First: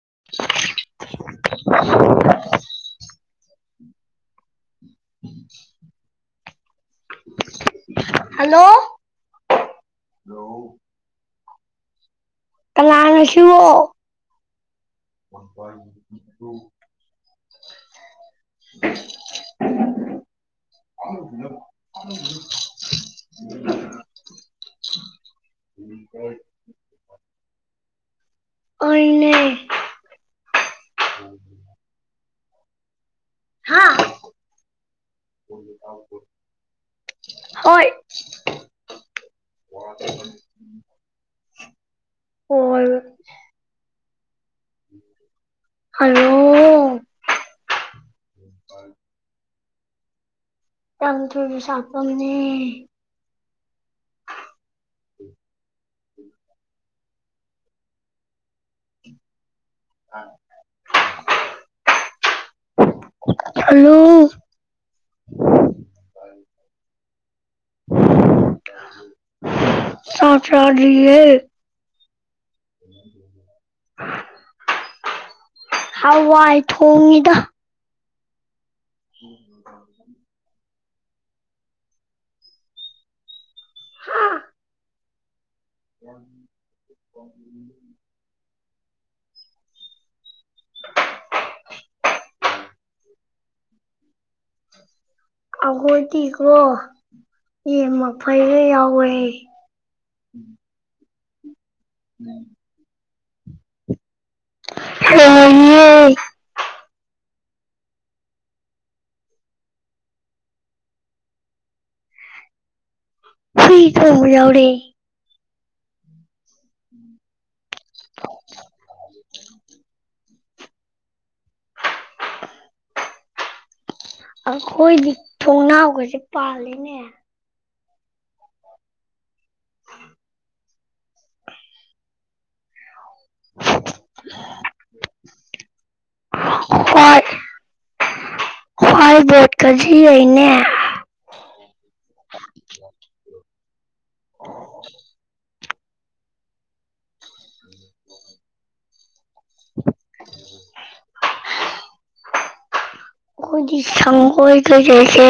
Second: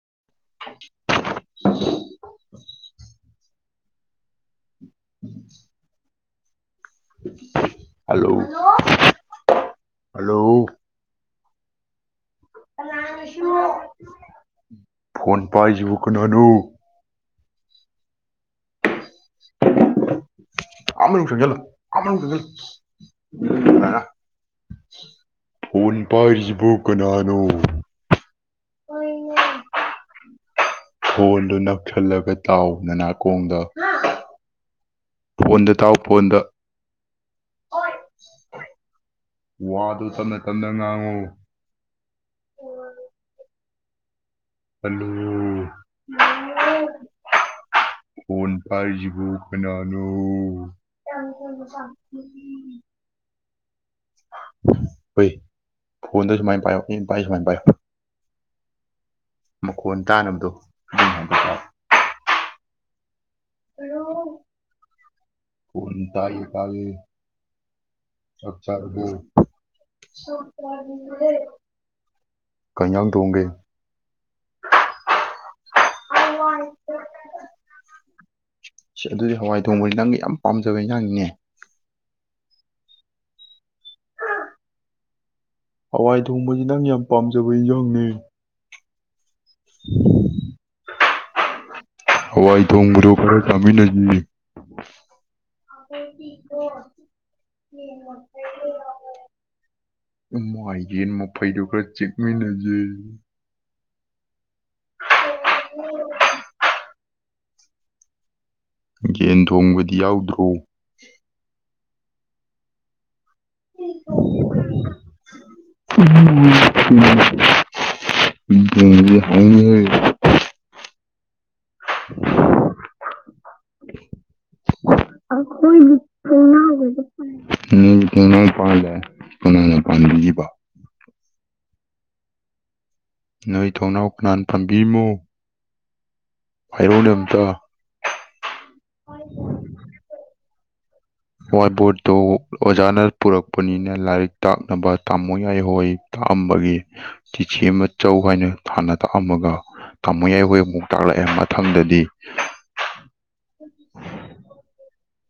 [unintelligible] [unintelligible] hello hello hello ꯀꯂꯥꯟꯅꯁꯨ phone ꯄꯥꯏꯁꯤꯕꯨ ꯀꯩꯅꯣꯅꯨ [unintelligible] ꯑꯔ ꯁꯖꯂꯔ ꯐꯣꯟ ꯄꯥꯏꯁꯤꯕꯨ ꯀꯅꯥꯅꯣ ꯑꯣꯏꯅꯦ ꯐꯣꯟꯗꯨ ꯅꯛꯊꯜꯂꯒ ꯇꯥꯎꯅꯅꯥ ꯈꯣꯡꯗ ꯍꯥꯥ ꯐꯣꯟꯗ ꯇꯥꯎ ꯐꯣꯟꯗ ꯍꯣꯏ ꯍꯣꯢ ꯋꯥ ꯑꯗꯨ ꯆꯅ ꯀꯗ ꯉ ꯑꯣ ꯑꯂ ꯍꯜꯂꯣ ꯐꯣꯟ ꯄꯥꯢꯖꯤꯕꯨ ꯀꯅꯥꯅꯣ ꯄꯥꯝ ꯊꯣꯡ ꯁꯥꯄꯝꯅꯦ ꯍꯣꯏ ꯐꯣꯟꯗ ꯁꯨꯃꯥꯏꯅ ꯄꯥꯏꯣ ꯄꯥꯏ ꯁꯨꯃꯥꯏꯅ ꯄꯥꯏꯌꯣ ꯃꯈꯣꯟ ꯇꯥꯅꯕꯗꯣ [unintelligible] ꯂ ꯀꯣꯟ ꯇ ꯑꯩꯀꯒ ꯑꯆꯥ ꯆꯥꯛ ꯆꯥꯗ꯭ꯔꯤꯌꯦ ꯀꯩ ꯢꯖꯥꯡ ꯊꯣꯡꯒꯦ ꯍꯥꯎꯋꯥ ꯍꯥꯏꯇ ꯍꯣꯡꯉꯤꯗ ꯑꯗꯨꯗꯤ ꯍꯋꯥꯏ ꯊꯣꯡꯕꯁꯤ ꯅꯪꯒꯤ ꯌꯥꯝ ꯄꯥꯝꯖꯕ ꯏꯟꯁꯥꯡꯅꯤꯅꯦ ꯍꯥ ꯍꯋꯥꯏ ꯊꯣꯡꯕꯁꯤ ꯅꯪ ꯌꯥꯝ ꯄꯥꯝꯖꯕ ꯢꯟꯁꯥꯡꯅꯦ [unintelligible] ꯑꯋꯥꯏ ꯎꯔ ꯈꯔꯦ ꯀꯃꯤ ꯅꯖꯤ ꯑꯈꯣꯏꯗꯤꯤꯀꯣ ꯌꯦꯃ ꯐꯩꯔ ꯌꯥꯎꯋꯦ ꯎꯃꯥꯏꯒꯦ ꯌꯧꯟ ꯃꯐꯩꯗꯨ ꯈꯔ ꯆꯤꯛꯃꯤꯟꯅꯁꯦ ꯂꯣꯏꯔꯦ ꯍ ꯌꯦꯟ ꯊꯣꯡꯕꯗꯤ ꯌꯥꯎꯗ꯭ꯔꯣ ꯍ ꯊꯂꯧꯔꯦ ꯍꯥꯏ ꯑ ꯍꯣꯏꯗꯤ ꯑ ꯍꯣꯏꯗꯤ ꯄꯨꯅ ꯑꯣꯏ ꯅꯅꯥ ꯄꯥꯗ ꯄꯨꯅꯅ ꯄ ꯅꯣꯏ ꯊꯣꯡꯅꯥꯎ ꯀꯅꯥꯟ ꯄꯝꯕꯤꯔꯤꯃꯣ ꯄꯥꯏꯔꯣꯅꯦ ꯑꯝꯇ ꯍꯥꯏꯕ ꯀꯖꯤ ꯑꯣꯢꯅꯦ ꯋꯥꯏꯠ ꯕꯣꯔꯠꯇꯨ ꯑꯣꯖꯥꯅ ꯄꯨꯔꯛꯄꯅꯤꯅ ꯂꯥꯏꯔꯤꯛ ꯇꯥꯛꯅꯕ ꯇꯝꯃꯣꯌꯥꯏ ꯍꯣꯏ ꯇꯥꯛꯑꯝꯕꯒꯤ ꯆꯤꯊꯤ ꯑꯃ ꯆꯧ ꯍꯥꯏꯅ ꯊꯥꯟꯅ ꯇꯥꯛꯑꯝꯃꯒ ꯀꯥꯃꯨꯌꯥꯏ ꯍꯍꯣꯏ ꯑꯃꯨꯛ ꯇꯥꯛꯂꯛꯑꯦ ꯃꯊꯪꯗꯗꯤ ꯑꯩꯣꯏꯗꯤ ꯁꯪꯈꯣꯏ ꯀꯖꯦꯁꯦ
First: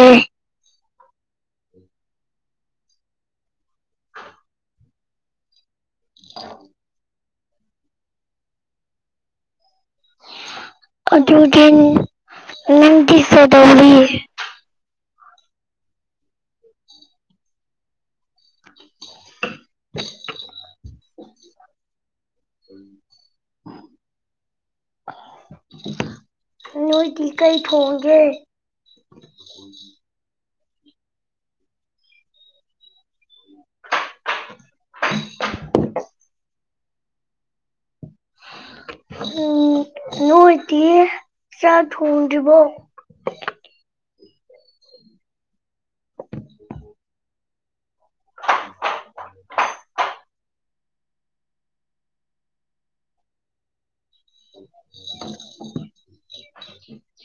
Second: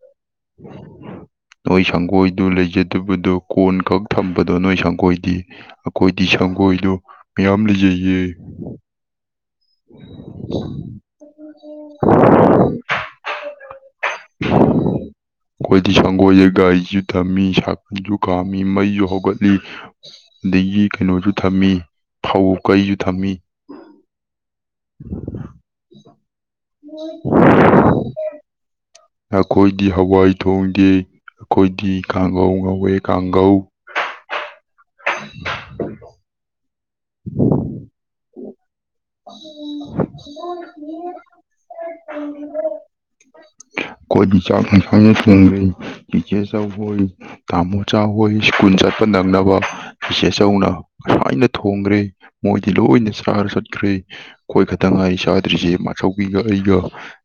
ꯎꯝ ꯅꯣꯏ ꯁꯪꯒꯣꯏꯗꯨ ꯂꯩꯖꯗꯕꯗꯨꯣ ꯀꯣꯟ ꯈꯛ ꯊꯝꯕꯗꯣ ꯅꯣꯏ ꯁꯪꯒꯣꯏꯗꯤ ꯑꯩꯈꯣꯏꯗꯤ ꯁꯪꯒꯣꯏꯗꯣ ꯃꯌꯥꯝ ꯂꯩꯖꯩꯌꯦ ꯑꯗꯨꯗꯤ ꯅꯪꯒꯤ ꯁꯔꯕꯦꯟꯗꯤ [unintelligible] ꯑꯩꯈꯣꯏꯗꯤ ꯁꯪꯒꯣꯏꯁꯦ ꯒꯥꯔꯤꯁꯨ ꯇꯝꯃꯤ ꯁꯥꯀꯜꯁꯨ ꯈꯥꯝꯃꯤ ꯃꯩꯁꯨ ꯍꯧꯒꯠ ꯑ ꯑꯗꯒꯤ ꯀꯩꯅꯣꯁꯨ ꯊꯝꯃꯤ ꯐꯧ ꯀꯩꯁꯨ ꯊꯝꯃꯤ [unintelligible] ꯅꯣꯏꯗꯤ ꯀꯩ ꯊꯣꯡꯒꯦ [unintelligible] ꯑꯩꯈꯣꯏꯗꯤ ꯍꯋꯥꯏ ꯊꯣꯡꯒꯤꯦ ꯑꯩꯈꯣꯏꯗꯤ ꯀꯥꯡꯒꯧ ꯉꯧꯋꯦ ꯀꯥꯡꯒꯧ [unintelligible] ꯅꯣꯏꯗꯤ ꯆꯥꯛ ꯊꯣꯡꯗꯔꯤꯕꯣ ꯀꯣꯏ ꯆꯥꯛ ꯏꯟꯖꯥꯡ ꯊꯣꯡꯉꯦ ꯆꯦꯆꯦ ꯆꯧ ꯍꯣꯏ ꯇꯥꯃꯣ ꯆꯥꯍꯣꯏ ꯁ꯭ꯀꯨꯜ ꯆꯠꯄ ꯅꯪꯅꯕ ꯏꯆꯦꯆꯧꯅ ꯉꯁꯥꯢꯅ ꯊꯣꯡꯈ꯭ꯔꯦ ꯃꯣꯏꯗꯤ ꯂꯣꯏꯅ ꯆꯥꯔ ꯆꯠꯈ꯭ꯔꯦ ꯑꯈꯣꯏ ꯈꯛꯇꯪ ꯉꯥꯏ ꯆꯥꯗ꯭ꯔꯤꯁꯦ ꯃꯥꯆꯧꯕꯤꯒ ꯑꯩꯒ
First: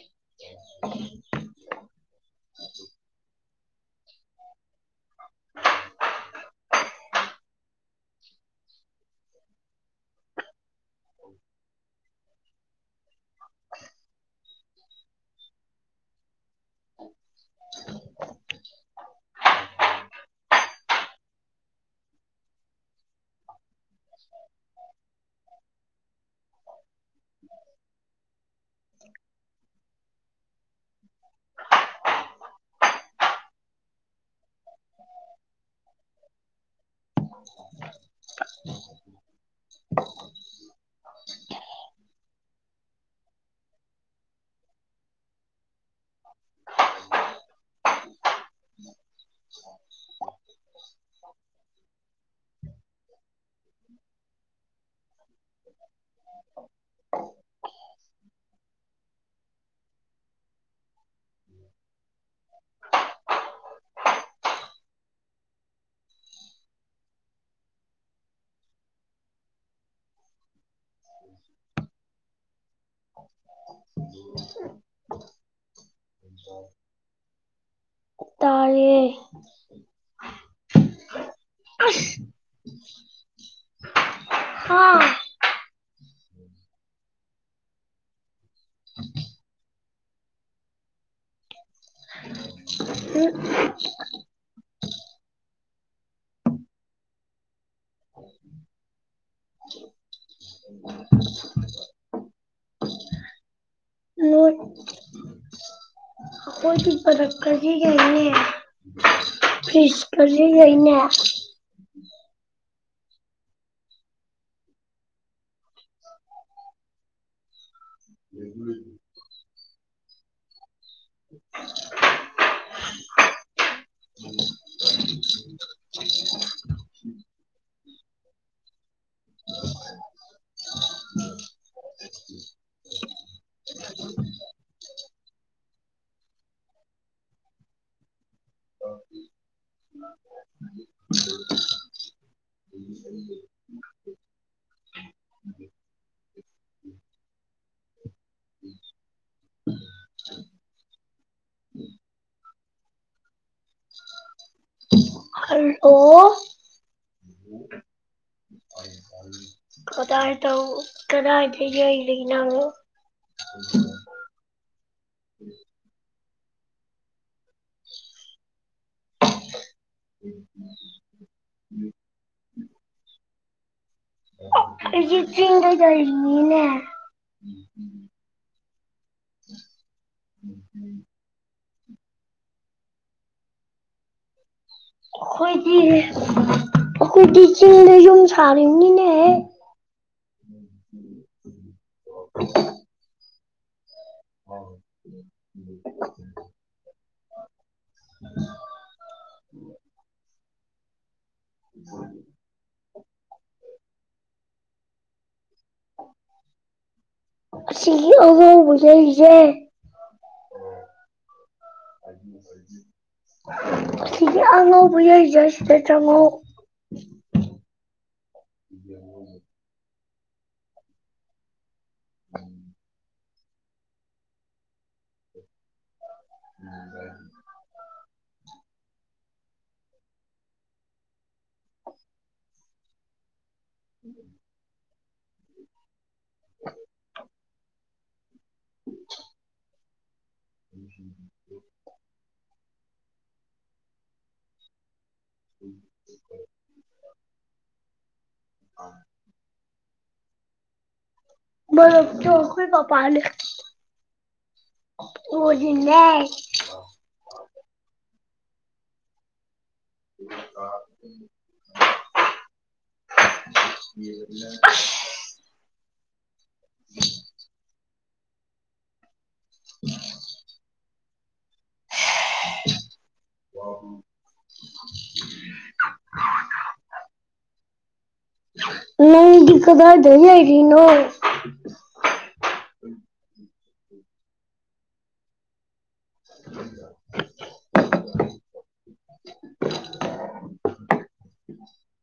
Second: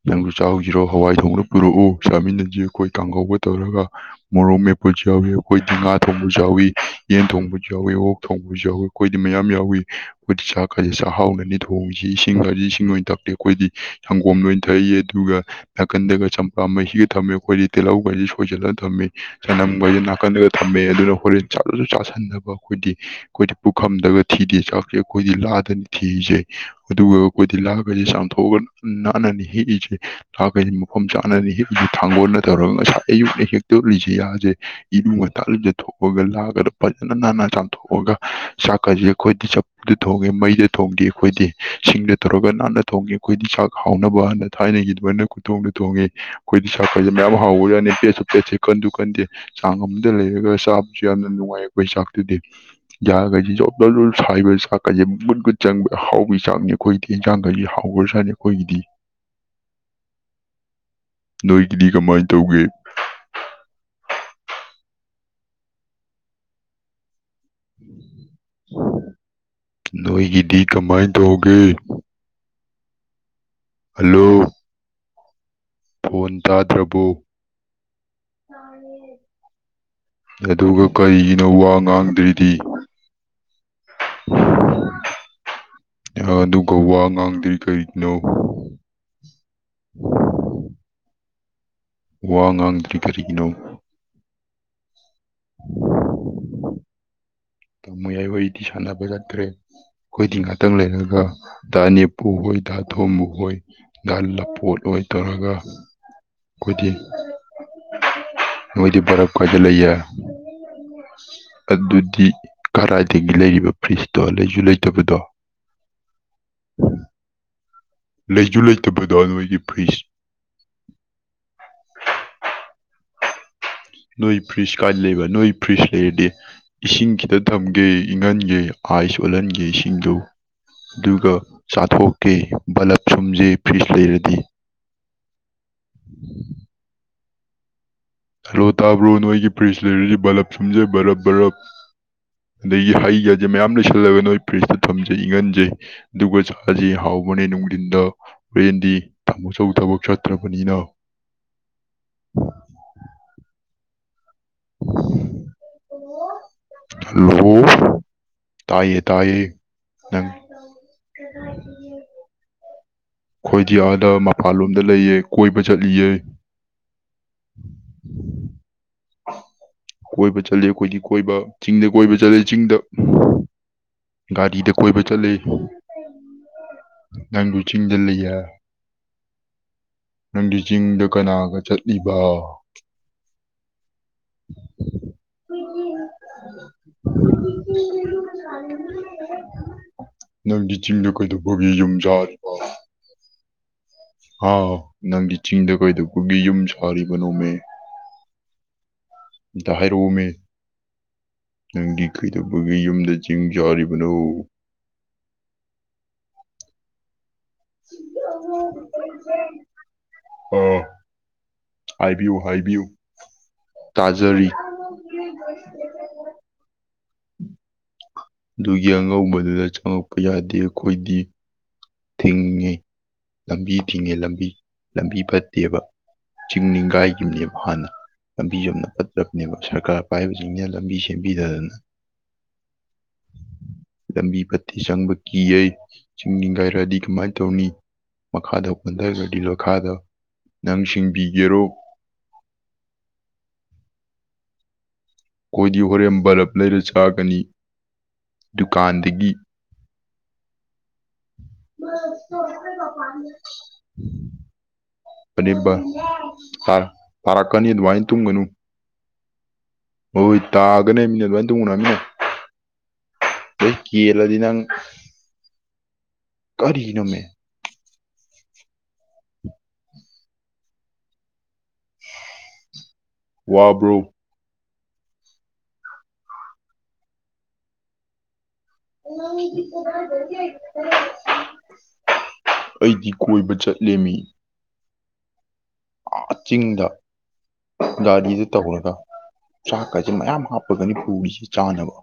ꯅꯪꯁꯨ ꯆꯥꯍꯧꯁꯤꯔꯣ ꯍꯋꯥꯏ ꯊꯣꯡꯅ ꯄꯨꯔꯛꯎ ꯆꯥꯃꯤꯟꯅꯁꯤ ꯑꯩꯈꯣꯏ ꯀꯥꯡꯍꯧꯕ ꯇꯧꯔꯒ ꯃꯣꯔꯣꯛ ꯃꯦꯞꯄꯁꯨ ꯌꯥꯎꯏ ꯑꯈꯣꯏ ꯗꯤ ꯉꯥ ꯊꯣꯡꯕꯁꯨ ꯌꯥꯎꯏ ꯌꯦꯟ ꯊꯣꯡꯕꯁꯨ ꯌꯥꯎꯏ ꯑꯣꯛ ꯊꯣꯡꯕꯁꯨ ꯌꯥꯎꯏ ꯑꯩꯈꯣꯏꯗꯤ ꯃꯌꯥꯝ ꯌꯥꯎꯏ ꯑꯈꯣꯏꯗꯤ ꯆꯥꯛ ꯈꯁꯦ ꯆꯥꯛꯍꯥꯎꯅꯅꯤ ꯊꯣꯡꯉꯤꯁꯤ ꯏꯁꯤꯡ ꯈꯁꯦ ꯏꯁꯤꯡ ꯊꯛꯇꯦ ꯑꯩꯈꯣꯏꯗꯤ ꯁꯪꯒꯣꯝ ꯂꯣꯏ ꯊꯛꯏ ꯑꯗꯨꯒ ꯅꯥꯀꯟꯗꯒ ꯆꯝꯄ꯭ꯔꯥ ꯃꯍꯩꯤꯒ ꯊꯝꯃꯤ ꯑꯩꯈꯣꯏꯗꯤ ꯇꯤꯜꯍꯧꯒꯁꯤ ꯁꯣꯏꯁꯤꯜꯂꯒ ꯊꯝꯃꯤ ꯆꯅꯝꯒ ꯍꯥꯏꯁꯦ ꯅꯥꯀꯟꯗꯒ ꯊꯝꯃꯦ ꯑꯗꯨꯅ ꯍꯣꯔꯦꯟ ꯆꯥꯂꯁꯨ ꯆꯥꯥꯁꯟꯅꯕ ꯑꯩꯈꯣꯏꯗꯤ ꯑꯩꯈꯣꯏ ꯄꯨꯈꯝꯗꯒ ꯊꯤꯗꯦ ꯆꯥꯛꯁꯤ ꯑꯈꯣꯏꯗꯤ ꯂꯥꯗꯅꯤ ꯊꯤꯔꯤꯁꯦ ꯑꯗꯨꯒ ꯑꯈꯣꯏꯗꯤ ꯂꯥꯒꯁꯦ ꯆꯥꯝꯊꯣꯛꯑꯒ ꯅꯥꯟꯅꯅꯤ ꯍꯦꯛꯏꯁꯦ ꯊ ꯀꯩ ꯃꯐꯝ ꯆꯥꯅꯅ ꯍꯦꯛ ꯊꯥꯡꯒꯣꯜꯅ ꯇꯧꯔꯒ ꯉꯁꯥꯏ ꯑꯌꯨꯛꯅ ꯍꯦꯛꯇꯧꯨꯏꯁꯦ ꯌꯥꯁꯦ ꯏꯔꯨ ꯉꯟꯇ ꯂꯨꯖꯊꯣꯛꯑꯒ ꯂꯥꯛꯑꯒꯗ ꯐꯖꯅ ꯅꯥꯟꯅ ꯆꯥꯝꯊꯣꯛꯑꯒ ꯆꯥꯛꯀꯁꯦ ꯑꯩꯥꯈꯣꯏꯗꯤ ꯆꯐꯨꯗ ꯊꯣꯡꯉꯦ ꯃꯩꯗ ꯊꯣꯡꯗꯦ ꯑꯈꯣꯏꯗꯤ ꯁꯤꯡꯗ ꯇꯧꯔꯒ ꯅꯥꯟꯅ ꯊꯣꯡꯉꯦ ꯑꯩꯈꯣꯏꯗꯤ ꯁꯥꯛ ꯍꯥꯎꯅꯕ ꯍꯅ ꯊꯥꯏꯅꯗꯅ ꯊꯣꯡꯗ ꯊꯣꯡꯉꯦ ꯑꯩꯈꯣꯏꯗꯤ ꯁꯥꯥꯛ ꯐꯁꯦ ꯃꯌꯥꯝ ꯍꯥꯎ ꯌꯥꯅꯤ ꯆꯁꯦ ꯀꯟꯗꯨ ꯀꯟꯗꯦ ꯆꯥꯡ ꯑꯃꯗ ꯂꯩꯔꯒ ꯆꯥꯕꯁꯨ ꯌꯥꯝꯅ ꯅꯨꯡꯉꯥꯏ ꯑꯩꯕꯩ ꯆꯥꯛꯇꯨꯗꯤ ꯌꯥꯒꯁꯦ ꯖꯣꯞ ꯖꯣꯞ ꯁꯥꯏꯕ ꯆꯥꯛꯀꯁꯦ ꯀꯨꯠ ꯀꯨꯠ ꯆꯪꯕ ꯍꯥꯎꯕ ꯆꯥꯛꯅꯤ ꯑꯈꯣꯏꯗꯤ ꯌꯦꯟꯖꯥꯡꯈꯁꯤ ꯍꯥꯎꯈ꯭ꯔ ꯁꯥꯥꯅꯤ ꯑꯈꯣꯏꯒꯤꯗꯤ ꯅꯣꯏꯒꯤꯗꯤ ꯀꯃꯥꯏꯅ ꯇꯧꯒꯦ ꯅꯣꯏꯒꯤꯗꯤ ꯀꯃꯥꯏꯅ ꯇꯧꯒꯦ ꯑꯣ ꯍꯜꯂꯣ ꯎ ꯐꯣꯟ ꯇꯥꯗ꯭ꯔꯕꯨ ꯇꯔꯦ ꯑꯗꯨꯒ ꯀꯔꯤꯒꯤꯅꯣ ꯋꯥ ꯑꯁ ꯉꯥꯡꯗ꯭ꯔꯤꯗꯤ ꯍꯥ ꯑꯗꯨꯒ ꯋꯥ ꯉꯥꯡꯗ꯭ꯔꯤ ꯀꯔꯤꯒꯤꯅꯣ ꯎꯝ ꯋꯥ ꯉꯥꯡꯗ꯭ꯔꯤ ꯀꯔꯤꯒꯤꯅꯣ ꯇ ꯃ ꯌꯥꯏꯍꯣꯏꯗꯤ ꯁꯥꯟꯅꯕ ꯆꯠꯇ꯭ꯔꯦ ꯑꯩꯈꯣꯏꯗꯤ ꯉꯥꯛꯇꯪ ꯂꯩꯔꯒ ꯅꯦꯄꯨ ꯍꯣꯏ ꯗꯥ ꯊꯣꯕꯨ ꯍꯣꯏ ꯂꯄꯣꯠ ꯑꯣꯏ ꯇꯧꯔꯒ ꯍꯣꯏ ꯑꯩꯈꯣꯏꯗꯤ ꯇꯨꯄꯗꯀꯁꯤ ꯀꯅꯤ ꯍꯥꯏ ꯅꯣꯏꯗꯤ ꯕꯔꯞ ꯀꯥꯏꯗ ꯂꯩꯌꯦ ꯐꯤꯁꯀ ꯂꯩꯏꯅꯦ ꯑꯗꯨꯗꯤ ꯀꯔꯥꯏꯗꯒꯤ ꯂꯩꯔꯤꯕ ꯐ꯭ꯔꯤꯖꯇꯣ ꯂꯩꯁꯨ ꯂꯩꯇꯕꯗꯣ ꯎꯝ ꯂꯩꯁꯨ ꯂꯩꯇꯕꯗꯣ ꯅꯣꯢꯒꯤ ꯐ꯭ꯔꯤꯁ [unintelligible] ꯅꯣꯏ ꯐ꯭ꯔꯤꯖ ꯀꯥꯏꯅ ꯂꯩꯕ ꯅꯣꯏ ꯐ꯭ꯔꯤꯖ ꯂꯩꯔꯗꯤ ꯏꯁꯤꯡ ꯈꯤꯇ ꯊꯝꯒꯦ ꯏꯪꯍꯟꯒꯦ ꯑꯥꯏꯁ ꯑꯣꯜꯍꯟꯒꯦ ꯏꯁꯤꯡꯗꯨ ꯑꯗꯨꯒ ꯆꯥꯊꯣꯛꯀꯦ ꯕꯂꯞ ꯁꯨꯝꯖꯦ ꯐ꯭ꯔꯤꯖ ꯂꯩꯔꯗꯤ ꯔꯣꯇꯥ ꯕ ꯔꯣꯏꯒꯤ ꯐ꯭ꯔꯤꯖ ꯂꯩꯔꯁꯤ ꯕꯂꯞ ꯁꯨꯝꯖꯩ ꯕꯔꯞ ꯕꯔꯞ ꯑꯗꯒꯤ ꯍꯩ ꯖꯩ ꯃꯌꯥꯝ ꯂꯩꯁꯜꯂꯒ ꯅꯣꯏ ꯐ꯭ꯔꯤꯖꯇ ꯊꯝꯖꯩ ꯏꯪꯍꯟꯖꯩ ꯑꯗꯨꯒ ꯆꯁꯤ ꯍꯥꯎꯕꯅꯦ ꯅꯨꯡꯗꯤꯟꯗ ꯍ꯭ꯔꯦꯟꯗꯤ ꯊꯝꯃꯆꯧ ꯊꯕꯛ ꯆꯠꯇ꯭ꯔꯕꯅꯤꯅ ꯎꯝ ꯍꯜꯂꯣ ꯍꯜꯂꯣ ꯇꯥꯢ ꯇꯥꯏꯌꯦ ꯇꯥꯏꯌꯦ ꯇꯥꯢ ꯅꯪ ꯀꯗꯥꯢ ꯇꯧ ꯀꯗꯥꯢꯗ ꯂꯩꯔꯤꯅꯣ ꯈꯣꯏꯗꯤꯌ ꯑꯗ ꯃꯄꯥꯟꯂꯣꯝꯗ ꯂꯩꯌꯦ ꯀꯣꯏꯕ ꯆꯠꯂꯤꯌꯦ ꯀꯣꯏꯕ ꯆꯠꯂꯤ ꯑꯈꯣꯏꯒꯤ ꯀꯣꯏꯕ ꯆꯤꯡꯗ ꯀꯣꯏꯕ ꯆꯠꯂꯦ ꯆꯤꯡꯗ ꯒꯥꯔꯤꯗ ꯀꯣꯏꯕ ꯆꯠꯂꯤ ꯆꯅꯤꯅꯦ ꯅꯪꯗꯤ ꯆꯤꯡꯗ ꯂꯩꯌꯦ ꯅꯪꯗꯤ ꯆꯤꯡꯗ ꯀꯅꯥꯒ ꯆꯠ ꯂꯤꯕ ꯑꯩꯈꯣꯏꯗꯤ ꯑꯩꯈꯣꯏꯗꯤ ꯆꯤꯗ ꯌꯨꯝ ꯁꯥꯔꯤꯕꯅꯤꯅꯦꯍꯦ ꯅꯪꯒꯤ ꯆꯤꯡꯗꯣ ꯀꯩꯗꯧꯕꯒꯤ ꯌꯨꯝ ꯖꯥ ꯑ ꯅꯪꯒꯤ ꯆꯤꯡꯗ ꯀꯩꯗꯧꯕꯒꯤ ꯌꯨꯝ ꯁꯥꯔꯤꯕ ꯅꯣꯃꯦ ꯇ ꯍꯥꯏꯔꯣꯃꯦ ꯅꯪꯗꯤ ꯀꯩ ꯑꯗꯨꯒꯤ ꯌꯨꯝꯗ ꯆꯤꯡ ꯆꯥꯔꯤꯕꯅꯣ ꯁꯤ ꯑꯖꯁ ꯑꯥ ꯍꯥꯏꯕꯤꯌꯨ ꯍꯥꯢꯕꯤꯌꯨ ꯍꯥꯏꯕꯤꯌꯨ ꯍꯥꯢꯕꯤꯌꯨ ꯁꯤꯖꯤ ꯇꯥꯖꯔꯤ ꯑꯉꯧꯕ ꯂꯩꯖꯩꯁ ꯂꯩꯇ꯭ꯔꯉꯣ ꯑꯗꯨꯒꯤ ꯑꯉꯧꯕꯗꯨꯗ ꯆꯪꯉꯛꯄ ꯌꯥꯗꯦ ꯑꯩꯈꯣꯏꯗꯤ ꯊꯤꯡꯉꯦ ꯂꯝꯕꯤ ꯊꯤꯡꯉꯦ ꯂꯝꯕꯤ ꯂꯝꯕꯤ ꯐꯠꯇꯦꯕ ꯆꯤꯡ ꯅꯤꯡꯒꯥꯏ ꯌꯨꯝꯅꯦꯕ ꯍꯥꯟꯅ ꯂꯝꯕꯤ ꯌꯅ ꯐꯠꯇꯦ ꯆꯠꯄꯅꯦꯕ ꯁꯔꯀꯥꯔ ꯄꯥꯏꯕꯁꯤꯡꯅ ꯂꯝꯕꯤ ꯁꯦꯝꯕꯤꯗꯗꯅ ꯂꯝꯕꯤ ꯄꯠꯇꯤ ꯁꯪꯕ ꯀꯤ ꯆꯤꯡꯅꯤꯡꯒꯥꯏ ꯈꯗꯤ ꯀꯃꯥꯏꯅ ꯇꯧꯅꯤ ꯃꯈꯥꯗ ꯄꯟꯊꯒꯗꯤ ꯂꯈꯥꯗ ꯅꯪ ꯁꯤꯡꯕꯤꯒꯦꯔꯣ ꯑꯩꯈꯣꯏꯗꯤ ꯍꯣꯔꯦꯟ ꯕꯂꯞ ꯂꯩꯔ ꯆꯥꯒꯅꯤ ꯗꯨꯀꯥꯟꯗꯒꯤ ꯆꯧꯈꯣꯏ ꯄꯄ ꯑꯂꯦ ꯎꯝ ꯑꯣꯖꯤꯅꯦ ꯐꯥꯔꯛꯀꯅꯤ ꯑꯗꯨꯃꯥꯏꯅ ꯇꯨꯝꯒꯅꯨ ꯃꯣꯏ ꯇꯥꯒꯅꯦ ꯃꯤꯅ ꯂꯣꯏꯥꯏꯅ ꯇꯣꯡꯅꯃꯤꯅꯦ ꯑꯩ ꯀꯂꯗꯤ ꯅꯪ ꯀꯔꯤꯒꯤꯅꯣꯃꯦ [unintelligible] ꯎ ꯋꯥꯕ꯭ꯔꯣ ꯑꯣ ꯅꯗꯤ ꯀꯗꯥꯗ ꯌꯥꯏꯔꯤꯅꯣ ꯑꯩꯗꯤ ꯀꯣꯏꯕ ꯆꯠꯂꯝꯃꯤ ꯑꯥ ꯆꯤꯡꯗ ꯒꯥꯔꯤꯗ ꯇꯧꯔꯒ ꯆꯥꯛꯀꯁꯦ ꯃꯌꯥꯝ ꯍꯥꯞꯄꯒꯅꯤ ꯄꯨꯔꯤꯁꯤ ꯆꯥꯅꯕ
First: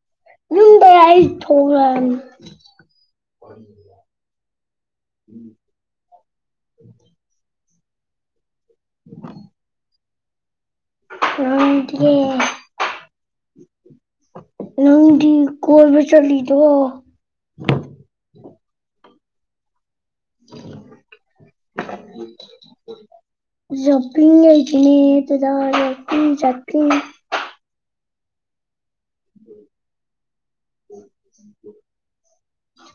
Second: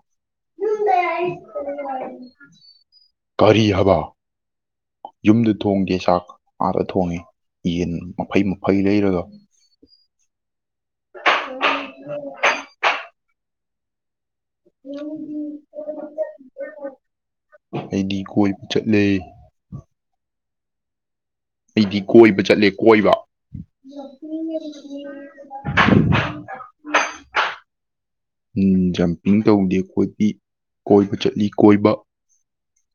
[unintelligible] ꯀꯔꯤ ꯍꯥꯏꯕ ꯌꯨꯝꯗ ꯊꯣꯡꯗꯦ ꯆꯥꯛ ꯑꯥꯗ ꯊꯣꯡꯉꯦ ꯌꯦꯟ ꯃꯐꯩ ꯃꯐꯩ ꯂꯩꯔꯒ [unintelligible] ꯅꯪꯗꯤ ꯀꯣꯏꯕ ꯆꯠꯂꯤꯗꯣ ꯑꯩꯗꯤ ꯀꯣꯏꯕ ꯆꯠꯂꯦ ꯑꯩꯗꯤ ꯀꯣꯏꯕ [inaudible] ꯆꯠꯂꯦ ꯀꯣꯏꯕ [unintelligible] [unintelligible] ꯎꯝ ꯖꯝꯄꯤꯡ ꯇꯧꯗꯦ ꯑꯩꯈꯣꯏꯗꯤ ꯀꯣꯏꯕ ꯆꯠꯂꯤ ꯀꯣꯏꯕ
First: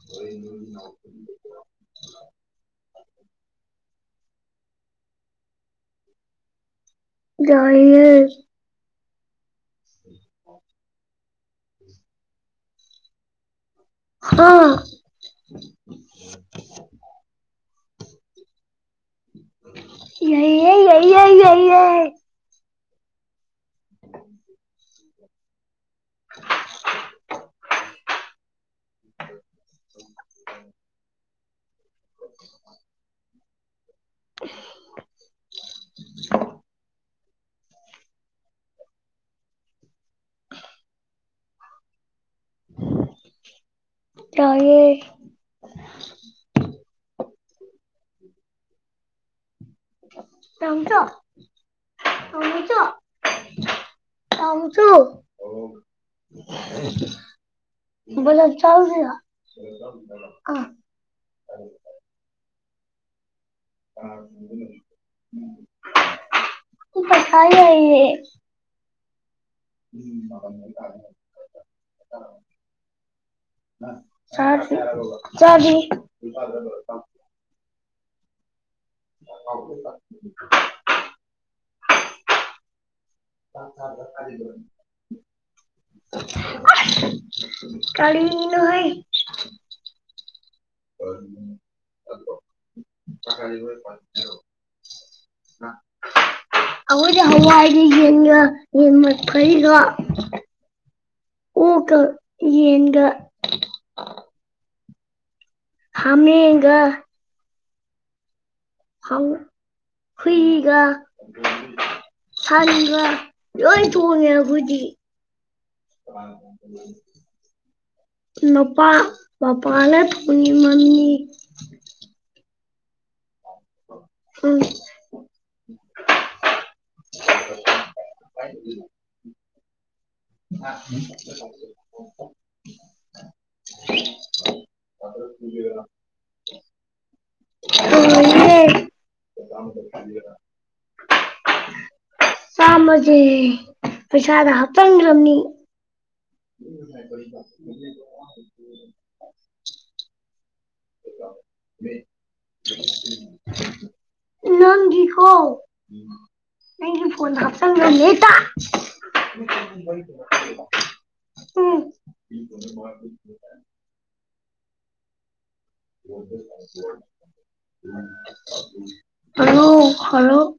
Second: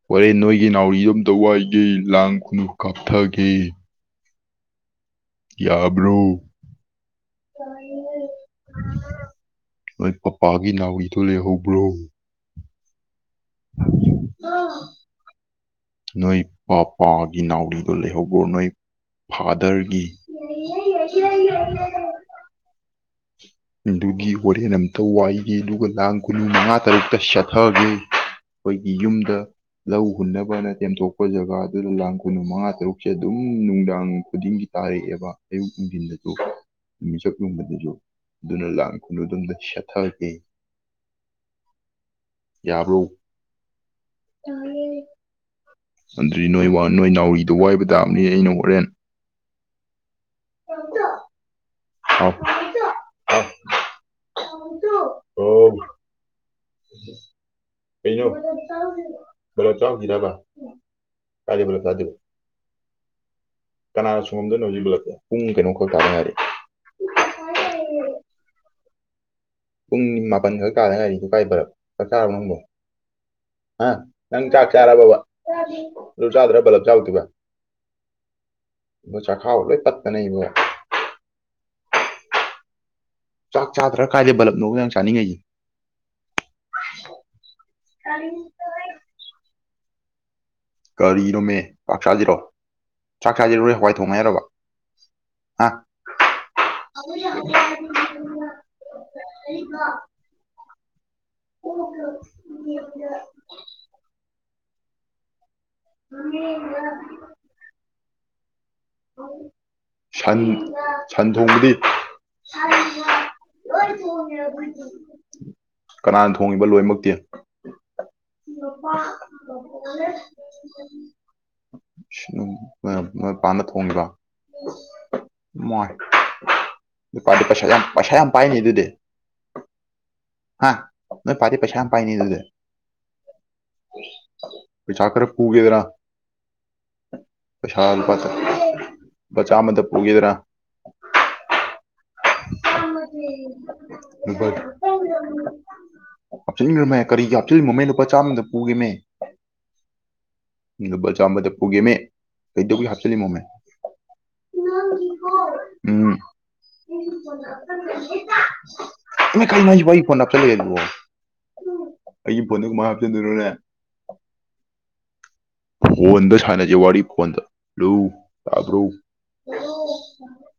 ꯍꯣꯔꯦꯟ ꯅꯣꯏꯒꯤ ꯅꯥꯎꯔꯤꯗꯣ ꯑꯝꯇ ꯋꯥꯏꯒꯦ ꯂꯥꯡ ꯈꯨꯅꯨ ꯀꯥꯞꯊꯒꯦ ꯌꯥꯕ꯭ꯔꯣ ꯌꯥꯏꯌꯦ [unintelligible] ꯅꯣꯏ ꯄꯄꯥꯒꯤ ꯅꯥꯎꯔꯤꯗꯣ ꯂꯩꯍꯧꯕ꯭ꯔꯣ ꯍꯥ ꯅꯣꯏ ꯄꯄꯥꯒꯤ ꯅꯥꯎꯔꯤꯗꯣ ꯂꯩꯍꯧꯕ꯭ꯔꯣ ꯅꯣꯏ ꯐꯥꯗꯔꯒꯤ [unintelligible] ꯑꯗꯨꯒꯤ ꯍꯣꯔꯦꯟ ꯑꯝꯇ ꯋꯥꯏꯒꯦ ꯑꯗꯨꯒ ꯂꯥꯡ ꯈꯨꯅꯨ ꯃꯉꯥ ꯇꯔꯨꯛꯇ ꯁꯦꯊꯒꯦ ꯑꯩꯈꯣꯏꯒꯤ ꯌꯨꯝꯗ ꯂꯧ ꯍꯨꯟꯅꯕꯅ ꯇꯦꯝꯊꯣꯛꯄ ꯖꯒꯥ ꯑꯗꯨ ꯂꯥꯡ ꯈꯨꯅꯨ ꯃꯉꯥ ꯇꯔꯨꯛꯁꯦ ꯑꯗꯨꯝ ꯅꯨꯡꯗꯥꯡ ꯈꯨꯗꯤꯡꯒꯤ ꯇꯥꯔꯛꯑꯦꯕ ꯑꯌꯨꯛ ꯅꯨꯡꯊꯤꯟꯗꯁꯨ ꯅꯨꯃꯤꯠ ꯆꯞ ꯌꯨꯡꯕꯗꯁꯨ ꯑꯗꯨꯅ ꯂꯥꯡ ꯈꯨꯨꯅꯨꯗꯨ ꯑꯝꯇ ꯁꯦꯠꯊꯒꯦ ꯌꯥꯕ꯭ꯔꯣ ꯌꯥꯏꯌꯦ [unintelligible] ꯑꯗꯨꯗꯤ ꯅꯣꯏ ꯋꯥ ꯅꯣꯏ ꯅꯥꯎꯔꯤꯗꯨ ꯋꯥꯏꯕ ꯇꯥꯕꯅꯤ ꯑꯩꯅ ꯍꯣꯔꯦꯟ ꯇꯥꯝꯆꯥ ꯍꯥꯎ ꯇꯥꯃꯣꯆꯥ ꯍꯥꯎ ꯑꯣ [unintelligible] ꯀꯩꯅꯣ ꯕꯣꯂꯞ ꯆꯥꯎꯁꯤꯔꯣ ꯕꯂꯞ ꯆꯥꯎꯁꯤꯔꯥꯕ ꯑꯥ ꯀꯥꯏꯗꯩ ꯕꯨꯂꯞ ꯆꯥꯗꯣꯏꯕ ꯀꯅꯥꯅ ꯁꯨꯉꯝꯗꯣꯏꯅꯣ ꯍꯧꯖꯤꯛ [unintelligible] ꯄꯨꯡ ꯀꯩꯅꯣ ꯈꯛ ꯇꯥꯗ ꯉꯥꯏꯔꯤ [unintelligible] ꯄꯄꯥ ꯂꯩꯌꯦ ꯄꯨꯡ ꯃꯥꯄꯟ ꯈꯛ ꯇꯥꯗ ꯉꯥꯏꯔꯤ ꯀꯥꯏ ꯕꯔꯞ ꯆꯥꯛ ꯆꯥꯔꯕꯣ ꯅꯪꯕꯣ ꯍꯥ ꯅꯪ ꯆꯥꯛ ꯆꯥꯗ꯭ꯔꯤ ꯆꯔꯕꯕ ꯆꯥꯗ꯭ꯔꯤ ꯑꯗꯨ ꯆꯥꯗ꯭ꯔꯒ ꯕꯂꯞ ꯆꯥꯎꯗꯣꯏꯕ ꯏꯕꯣ ꯆꯥꯛꯈꯥꯎ ꯂꯣꯏ ꯇꯠꯇꯅꯦ ꯏꯕꯣ ꯆꯥꯛ ꯆꯥꯗ꯭ꯔ ꯀꯥꯏꯗꯩ ꯕꯂꯞꯅꯣꯕ ꯅꯪ ꯆꯥꯅꯤꯡꯉꯛꯏꯁꯦ ꯑꯁ ꯀꯔꯤꯅꯣꯍꯦ ꯀꯔꯤꯅꯣꯃꯦ ꯆꯥꯛ ꯆꯥꯁꯤꯔꯣ ꯆꯥꯛ ꯆꯥꯁꯤꯔꯣ ꯅꯣꯏ ꯍꯋꯥꯏ ꯊꯣꯡꯉꯦ ꯍꯥꯏꯔꯕ ꯍꯥ ꯑꯈꯣꯏꯗꯤ ꯍꯋꯥꯏꯒ ꯌꯦꯟꯒ ꯌꯦꯟ ꯃꯐꯩꯒ ꯑꯣꯛꯀ ꯌꯦꯟꯒ ꯍꯃꯦꯡꯒ ꯍꯪ ꯁꯟ ꯁꯟ ꯊꯣꯡꯕꯗꯤ ꯁꯟꯒ ꯂꯣꯏ ꯊꯣꯡꯉꯦ ꯑꯩꯈꯣꯏꯗꯤ [unintelligible] ꯀꯅꯥꯅ ꯊꯣꯡꯉꯤꯕ ꯂꯣꯏꯃꯛꯇꯤ ꯅꯨꯄꯥ ꯄꯄꯥꯅ ꯊꯣꯡꯉꯤ ꯃꯃꯤ [unintelligible] ꯅꯣꯏ ꯄꯥꯅ ꯊꯣꯡꯉꯤꯕ ꯎꯝ ꯏꯃꯣꯏ ꯅꯣꯏꯄꯥꯗꯤ ꯄꯩꯁꯥ ꯌꯥꯝ ꯄꯩꯁꯥ ꯌꯥꯝ ꯄꯥꯏꯅꯤ ꯑꯗꯨꯗꯤ ꯍꯥ ꯅꯣꯏ ꯄꯥꯗꯤ ꯄꯩꯁꯥ ꯌꯥꯝ ꯄꯥꯏꯅꯦ ꯑꯗꯨꯗꯤ ꯄꯩꯁꯥ ꯈꯔ ꯄꯨꯒꯦꯗꯅ ꯄꯁꯥ ꯐꯠꯇ ꯊꯣꯡꯉꯤꯍꯦ ꯆꯥ ꯑꯃꯗ ꯄꯨꯒꯦꯗꯔꯥ ꯃ ꯄꯩꯁꯥꯗ ꯍꯥꯞꯇꯪꯗ꯭ꯔꯝꯅꯤ ꯍꯥꯞꯆꯤꯟꯈ ꯀꯔꯤꯒꯤ ꯍꯥꯞꯆꯤꯟꯜꯂꯤꯅꯣ ꯃꯤ ꯂꯨꯄꯥ ꯆꯥꯝꯃꯗ ꯄꯨꯈꯤꯃꯦ ꯂꯨꯄꯥ ꯆꯥꯝꯝꯕꯗ ꯄꯨꯒꯦꯃꯦ ꯀꯩꯗꯧꯒꯦ ꯍꯥꯞꯆꯜꯂꯤ ꯃꯣꯃꯦ ꯇꯈꯣ ꯃꯤ ꯏꯃꯥꯏ ꯀꯩꯅꯣ ꯍꯥꯏꯁꯤꯕꯣ ꯑꯩ ꯐꯣꯟ ꯐ ꯍꯥꯞꯆꯜꯂꯛꯑꯦꯕꯣ ꯂꯦ ꯑꯩꯒꯤ ꯐꯣꯟꯗ ꯀꯃꯥꯏ ꯍꯥꯞꯆꯤꯟꯗꯣꯏꯅꯣꯅꯦ ꯎꯝ ꯐꯣꯟꯗ ꯁꯥꯟꯅꯖꯩ ꯋꯥꯔꯤ ꯐꯣꯟꯗ ꯂꯨ ꯇꯥꯕ꯭ꯔꯣ ꯍꯜꯂꯣ ꯍꯜꯂꯣ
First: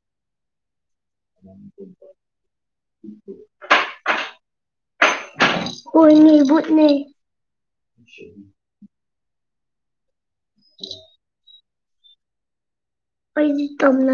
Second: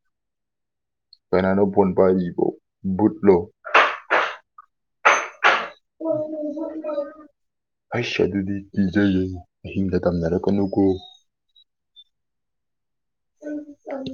ꯀꯥꯏꯅꯅ ꯐꯣꯟꯕꯁꯤꯖꯤꯕꯣ ꯚꯨꯠꯂꯣ ꯍꯣꯏꯅꯦ ꯕꯨꯠꯅꯦ ꯍꯁ ꯑꯗꯨꯗꯤ ꯏꯤꯖꯩꯌꯦ ꯑꯍꯤꯡꯗ ꯇꯝꯅꯔ ꯀꯅꯨꯒ ꯑꯩ ꯇꯅ